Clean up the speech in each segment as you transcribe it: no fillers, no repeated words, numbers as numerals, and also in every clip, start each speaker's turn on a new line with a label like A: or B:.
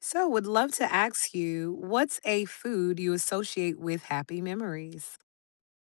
A: So, would love to ask you, what's a food you associate with happy memories?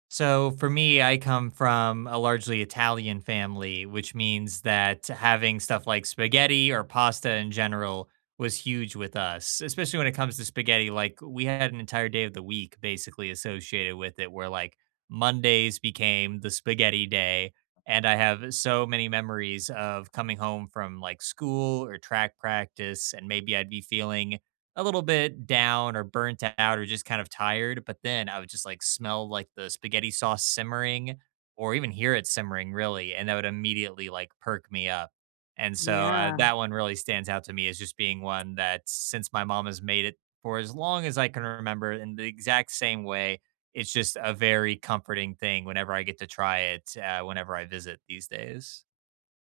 B: So for me, I come from a largely Italian family, which means that having stuff like spaghetti or pasta in general was huge with us, especially when it comes to spaghetti. Like we had an entire day of the week basically associated with it, where like Mondays became the spaghetti day. And I have so many memories of coming home from like school or track practice, and maybe I'd be feeling a little bit down or burnt out or just kind of tired. But then I would just like smell like the spaghetti sauce simmering or even hear it simmering really. And that would immediately like perk me up. And so,
A: Yeah,
B: that one really stands out to me as just being one that since my mom has made it for as long as I can remember in the exact same way, it's just a very comforting thing whenever I get to try it, whenever I visit these days.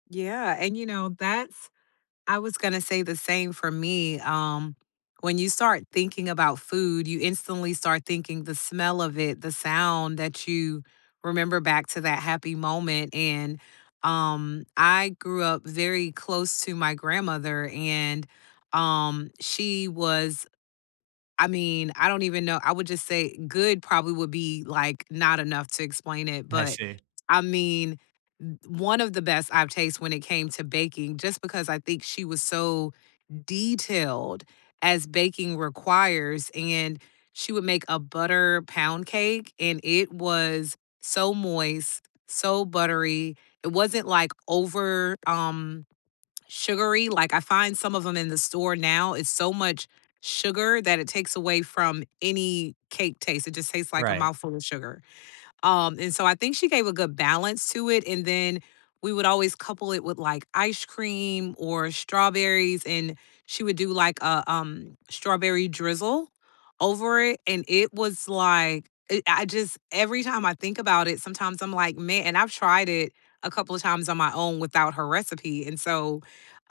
A: yeah, and you know, that's I was gonna say the same for me. When you start thinking about food, you instantly start thinking the smell of it, the sound that you remember back to that happy moment. And I grew up very close to my grandmother, and she was. I mean, I don't even know. I would just say good probably would be like not enough to explain it,
B: I
A: but
B: see.
A: I mean, one of the best I've tasted when it came to baking, just because I think she was so detailed as baking requires. And she would make a butter pound cake, and it was so moist, so buttery. It wasn't like over sugary. Like I find some of them in the store now, it's so much sugar that it takes away from any cake taste. It just tastes like a
B: Right.
A: mouthful of sugar. And so I think she gave a good balance to it. And then we would always couple it with like ice cream or strawberries, and she would do like a strawberry drizzle over it. And it was I just every time I think about it, sometimes I'm like, man, and I've tried it a couple of times on my own without her recipe. And so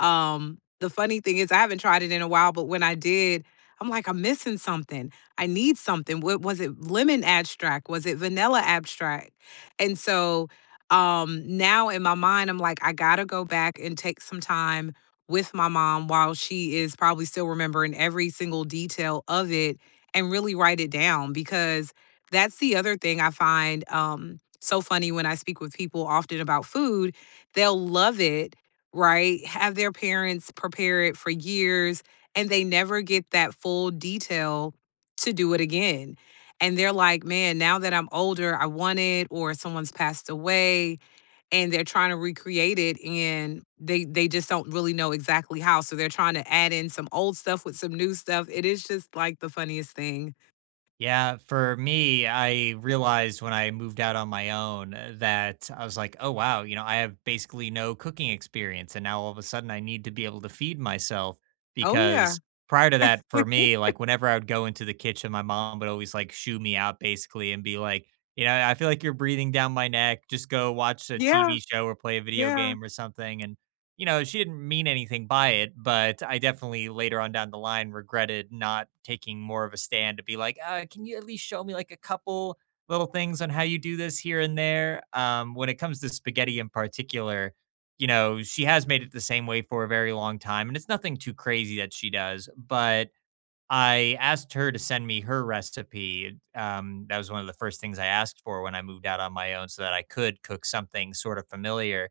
A: The funny thing is I haven't tried it in a while, but when I did, I'm like, I'm missing something. I need something. What was it? Lemon abstract? Was it vanilla abstract? And so Now in my mind, I'm like, I gotta go back and take some time with my mom while she is probably still remembering every single detail of it and really write it down because that's the other thing I find so funny when I speak with people often about food. They'll love it, right? Have their parents prepare it for years and they never get that full detail to do it again. And they're like, man, now that I'm older, I want it, or someone's passed away, and they're trying to recreate it, and they just don't really know exactly how. So they're trying to add in some old stuff with some new stuff. It is just like the funniest thing.
B: Yeah, for me, I realized when I moved out on my own that I was like, oh, wow, you know, I have basically no cooking experience. And now all of a sudden I need to be able to feed myself
A: Oh
B: because
A: yeah,
B: prior to that, for me, like whenever I would go into the kitchen, my mom would always like shoo me out basically and be like, you know, I feel like you're breathing down my neck. Just go watch a
A: yeah,
B: TV show or play a video
A: yeah,
B: game or something. And you know, she didn't mean anything by it, but I definitely later on down the line regretted not taking more of a stand to be like, can you at least show me like a couple little things on how you do this here and there? When it comes to spaghetti in particular, you know, she has made it the same way for a very long time, and it's nothing too crazy that she does, but I asked her to send me her recipe. That was one of the first things I asked for when I moved out on my own so that I could cook something sort of familiar,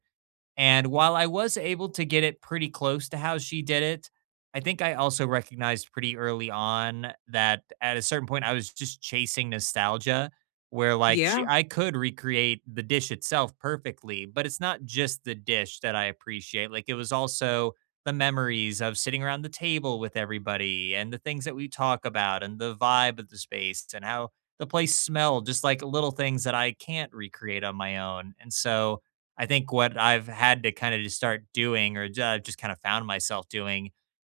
B: and while I was able to get it pretty close to how she did it, I think I also recognized pretty early on that at a certain point I was just chasing nostalgia where like she
A: yeah.
B: I could recreate the dish itself perfectly, but it's not just the dish that I appreciate. Like it was also the memories of sitting around the table with everybody and the things that we talk about and the vibe of the space and how the place smelled, just like little things that I can't recreate on my own. And so I think what I've had to kind of just start doing, I've just kind of found myself doing,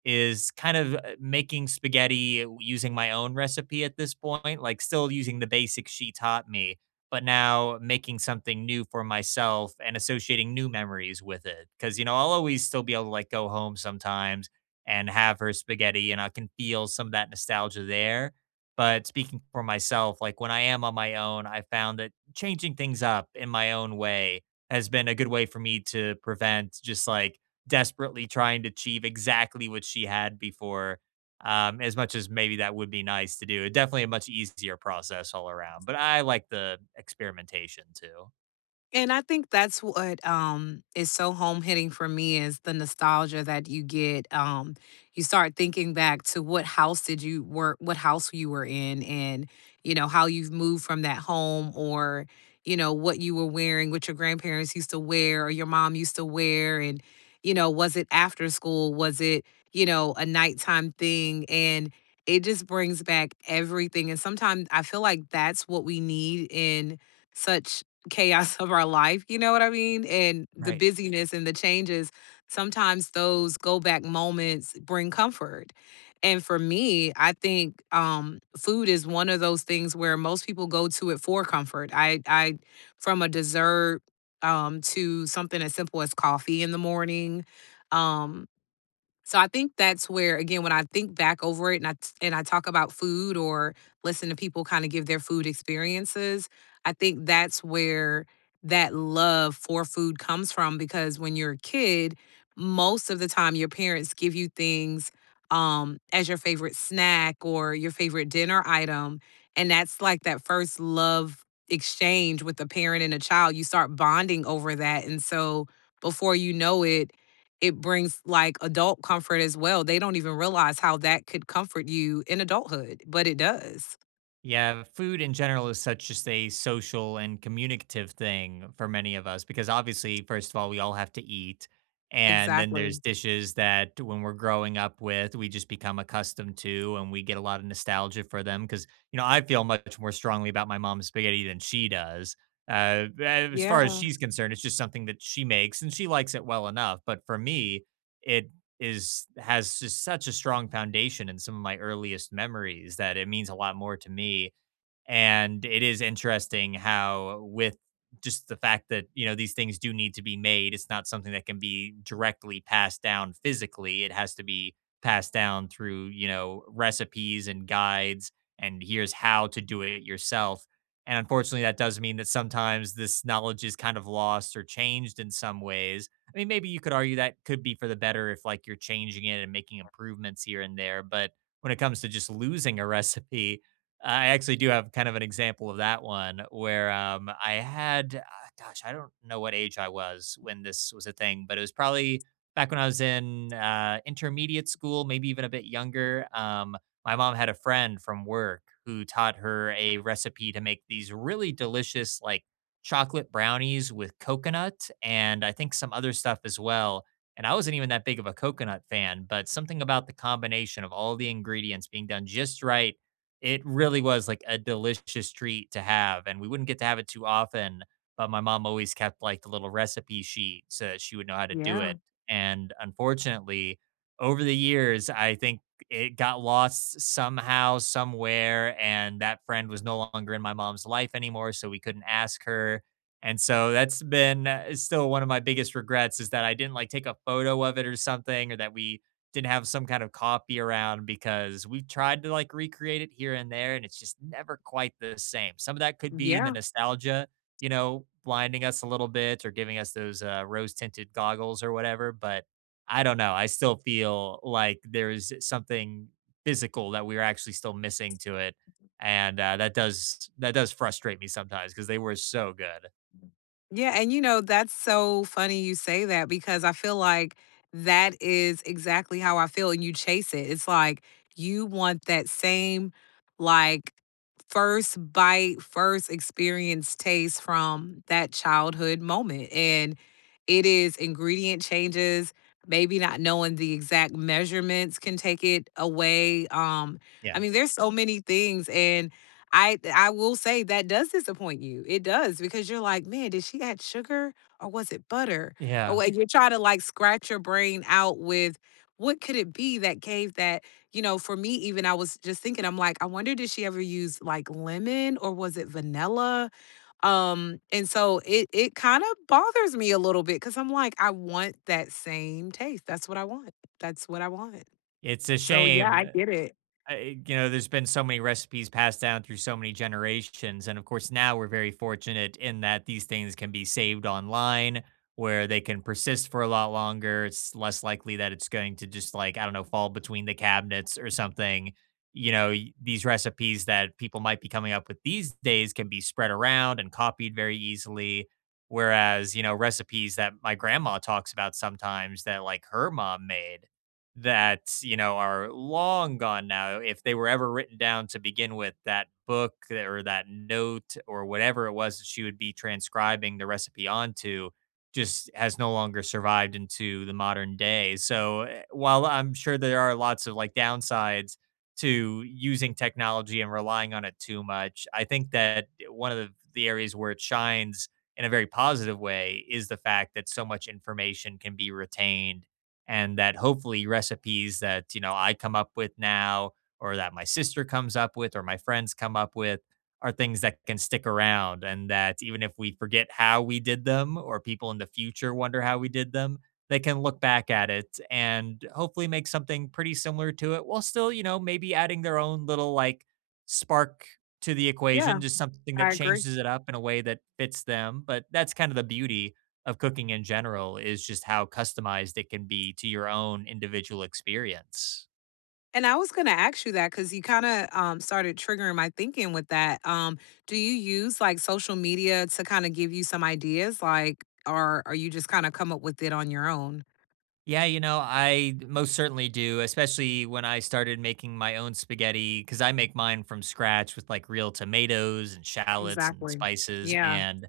B: is kind of making spaghetti using my own recipe at this point, like still using the basics she taught me, but now making something new for myself and associating new memories with it. Cause, you know, I'll always still be able to like go home sometimes and have her spaghetti, and I can feel some of that nostalgia there. But speaking for myself, like when I am on my own, I found that changing things up in my own way has been a good way for me to prevent just like desperately trying to achieve exactly what she had before. As much as maybe that would be nice to do, definitely a much easier process all around. But I like the experimentation too.
A: And I think that's what is so home hitting for me is the nostalgia that you get. You start thinking back to what house did you work, what house you were in, and you know how you've moved from that home, or you know what you were wearing, what your grandparents used to wear, or your mom used to wear, and you know was it after school, was it you know a nighttime thing, and it just brings back everything. And sometimes I feel like that's what we need in such chaos of our life, you know what I mean? And the
B: Right.
A: busyness and the changes, sometimes those go back moments bring comfort. And for me, I think food is one of those things where most people go to it for comfort. I From a dessert to something as simple as coffee in the morning. Um, so I think that's where again when I think back over it and I talk about food or listen to people kind of give their food experiences, I think that's where that love for food comes from because when you're a kid, most of the time your parents give you things as your favorite snack or your favorite dinner item and that's like that first love exchange with a parent and a child you start bonding over that and so before you know it it brings like adult comfort as well. They don't even realize how that could comfort you in adulthood, but it does.
B: Yeah, food in general is such just a social and communicative thing for many of us because obviously, first of all, we all have to eat. And then there's
A: Exactly.
B: dishes that when we're growing up with, we just become accustomed to and we get a lot of nostalgia for them. Because, you know, I feel much more strongly about my mom's spaghetti than she does. As far as
A: Yeah.
B: she's concerned, it's just something that she makes and she likes it well enough. But for me, it is has just such a strong foundation in some of my earliest memories that it means a lot more to me, and it is interesting how with just the fact that, you know, these things do need to be made, it's not something that can be directly passed down physically. It has to be passed down through, you know, recipes and guides and here's how to do it yourself. And unfortunately, that does mean that sometimes this knowledge is kind of lost or changed in some ways. I mean, maybe you could argue that could be for the better if like you're changing it and making improvements here and there, but when it comes to just losing a recipe, I actually do have kind of an example of that one where I had, gosh, I don't know what age I was when this was a thing, but it was probably back when I was in intermediate school, maybe even a bit younger. My mom had a friend from work who taught her a recipe to make these really delicious, like, chocolate brownies with coconut and I think some other stuff as well. And I wasn't even that big of a coconut fan, but something about the combination of all the ingredients being done just right, it really was, like, a delicious treat to have, and we wouldn't get to have it too often, but my mom always kept, like, the little recipe sheet so that she would know how to do
A: Yeah.
B: it, and unfortunately, over the years, I think it got lost somehow, somewhere, and that friend was no longer in my mom's life anymore, so we couldn't ask her, and so that's been, still one of my biggest regrets is that I didn't, like, take a photo of it or something, or that we didn't have some kind of copy around, because we've tried to like recreate it here and there and it's just never quite the same. Some of that could be the
A: Yeah.
B: nostalgia, you know, blinding us a little bit or giving us those rose tinted goggles or whatever. But I don't know. I still feel like there's something physical that we are actually still missing to it. And that does frustrate me sometimes because they were so good.
A: Yeah, and that's so funny you say that because I feel like that is exactly how I feel and you chase it. It's like you want that same like first bite, first experience taste from that childhood moment. And it is ingredient changes, maybe not knowing the exact measurements can take it away. I
B: Yeah.
A: mean, there's so many things and I will say that does disappoint you. It does because you're like, man, did she add sugar or was it butter? Or
B: Yeah.
A: like you try to like scratch your brain out with what could it be that gave that, you know, for me, even I was just thinking, I'm like, I wonder did she ever use like lemon or was it vanilla? And so it kind of bothers me a little bit because I'm like, I want that same taste. That's what I want. That's what I want.
B: It's a
A: So, yeah,
B: shame.
A: I get it.
B: You know, there's been so many recipes passed down through so many generations. And of course, now we're very fortunate in that these things can be saved online where they can persist for a lot longer. It's less likely that it's going to just like, I don't know, fall between the cabinets or something. You know, these recipes that people might be coming up with these days can be spread around and copied very easily. Whereas, you know, recipes that my grandma talks about sometimes that like her mom made that, you know, are long gone now, if they were ever written down to begin with, that book that or that note or whatever it was that she would be transcribing the recipe onto just has no longer survived into the modern day. So, eh, while I'm sure there are lots of like downsides to using technology and relying on it too much, I think that one of the areas where it shines in a very positive way is the fact that so much information can be retained, and that hopefully recipes that, you know, I come up with now, or that my sister comes up with, or my friends come up with, are things that can stick around, and that even if we forget how we did them, or people in the future wonder how we did them, they can look back at it and hopefully make something pretty similar to it while still, you know, maybe adding their own little like spark to the equation,
A: Yeah,
B: just something that
A: I agree.
B: changes it up in a way that fits them, but that's kind of the beauty of cooking in general, is just how customized it can be to your own individual experience.
A: And I was gonna ask you that because you kinda, started triggering my thinking with that. Do you use, like, social media to kinda give you some ideas, like, or are you just kinda come up with it on your own?
B: Yeah, you know, I most certainly do, especially when I started making my own spaghetti because I make mine from scratch with like real tomatoes and shallots and
A: Exactly.
B: spices.
A: Yeah,
B: And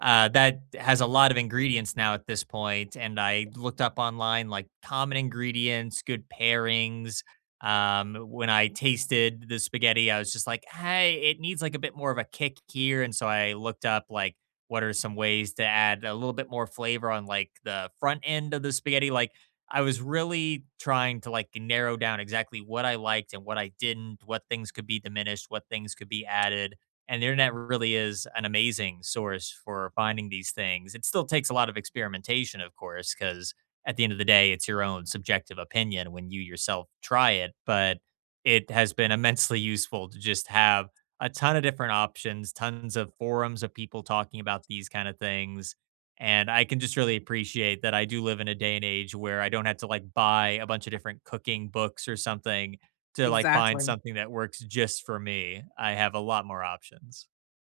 B: that has a lot of ingredients now at this point, and I looked up online like common ingredients, good pairings. When I tasted the spaghetti, I was just like, "Hey, it needs like a bit more of a kick here," and so I looked up like what are some ways to add a little bit more flavor on like the front end of the spaghetti. Like I was really trying to like narrow down exactly what I liked and what I didn't, what things could be diminished, what things could be added, and the internet really is an amazing source for finding these things. It still takes a lot of experimentation, of course, because at the end of the day, it's your own subjective opinion when you yourself try it. But it has been immensely useful to just have a ton of different options, tons of forums of people talking about these kind of things. And I can just really appreciate that I do live in a day and age where I don't have to like buy a bunch of different cooking books or something to, like, find
A: exactly.
B: something that works just for me, I have a lot more options.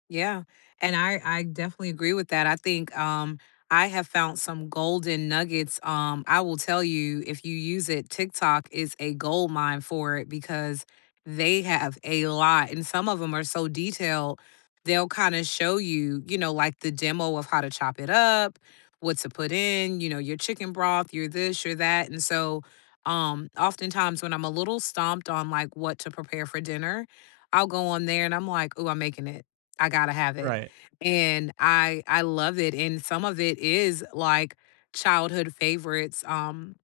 A: Yeah, and I definitely agree with that. I think I have found some golden nuggets. I will tell you if you use it, TikTok is a gold mine for it because they have a lot and some of them are so detailed. They'll kind of show you, you know, like the demo of how to chop it up, what to put in, you know, your chicken broth, your this, your that. And so Oftentimes when I'm a little stomped on like what to prepare for dinner, I'll go on there and I'm like, oh, I'm making it. I gotta have it.
B: Right.
A: And I love it, and some of it is, like, childhood favorites,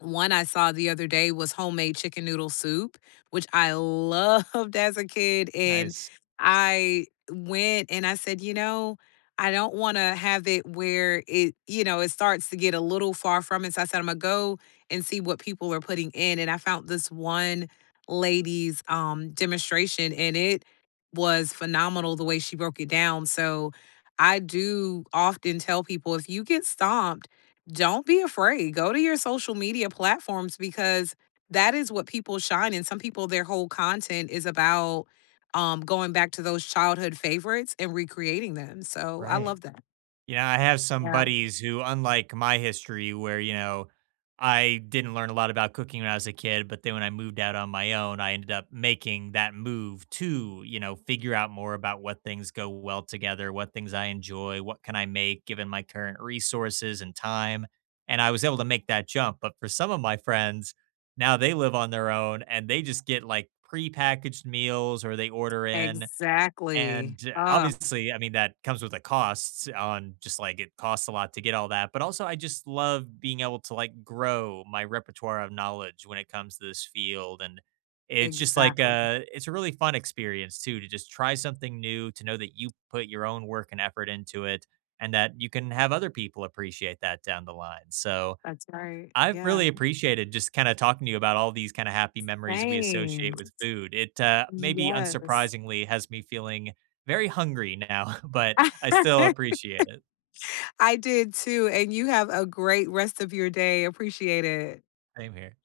A: one I saw the other day was homemade chicken noodle soup, which I loved as a kid. And
B: Nice.
A: I went and I said, you know, I don't want to have it where it, you know, it starts to get a little far from it. So I said, I'm going to go and see what people are putting in. And I found this one lady's demonstration and it was phenomenal the way she broke it down. So I do often tell people if you get stomped, don't be afraid. Go to your social media platforms because that is what people shine. And some people, their whole content is about going back to those childhood favorites and recreating them. So I
B: Right.
A: love that.
B: You know, I have some
A: Yeah.
B: buddies who, unlike my history where, you know, I didn't learn a lot about cooking when I was a kid, but then when I moved out on my own, I ended up making that move to, you know, figure out more about what things go well together, what things I enjoy, what can I make given my current resources and time. And I was able to make that jump. But for some of my friends, now they live on their own and they just get like prepackaged meals or they order in,
A: Exactly.
B: and
A: Oh,
B: obviously, I mean, that comes with a cost on just like it costs a lot to get all that. But also, I just love being able to like grow my repertoire of knowledge when it comes to this field. And it's just like
A: exactly.
B: it's a really fun experience too to just try something new, to know that you put your own work and effort into it and that you can have other people appreciate that down the line. So,
A: That's right.
B: I've
A: Yeah.
B: really appreciated just kinda talking to you about all these kinda happy memories we
A: Same.
B: associate with food. It, maybe
A: Yes.
B: unsurprisingly has me feeling very hungry now, but I still appreciate it.
A: I did too. And you have a great rest of your day. Appreciate it.
B: Same here.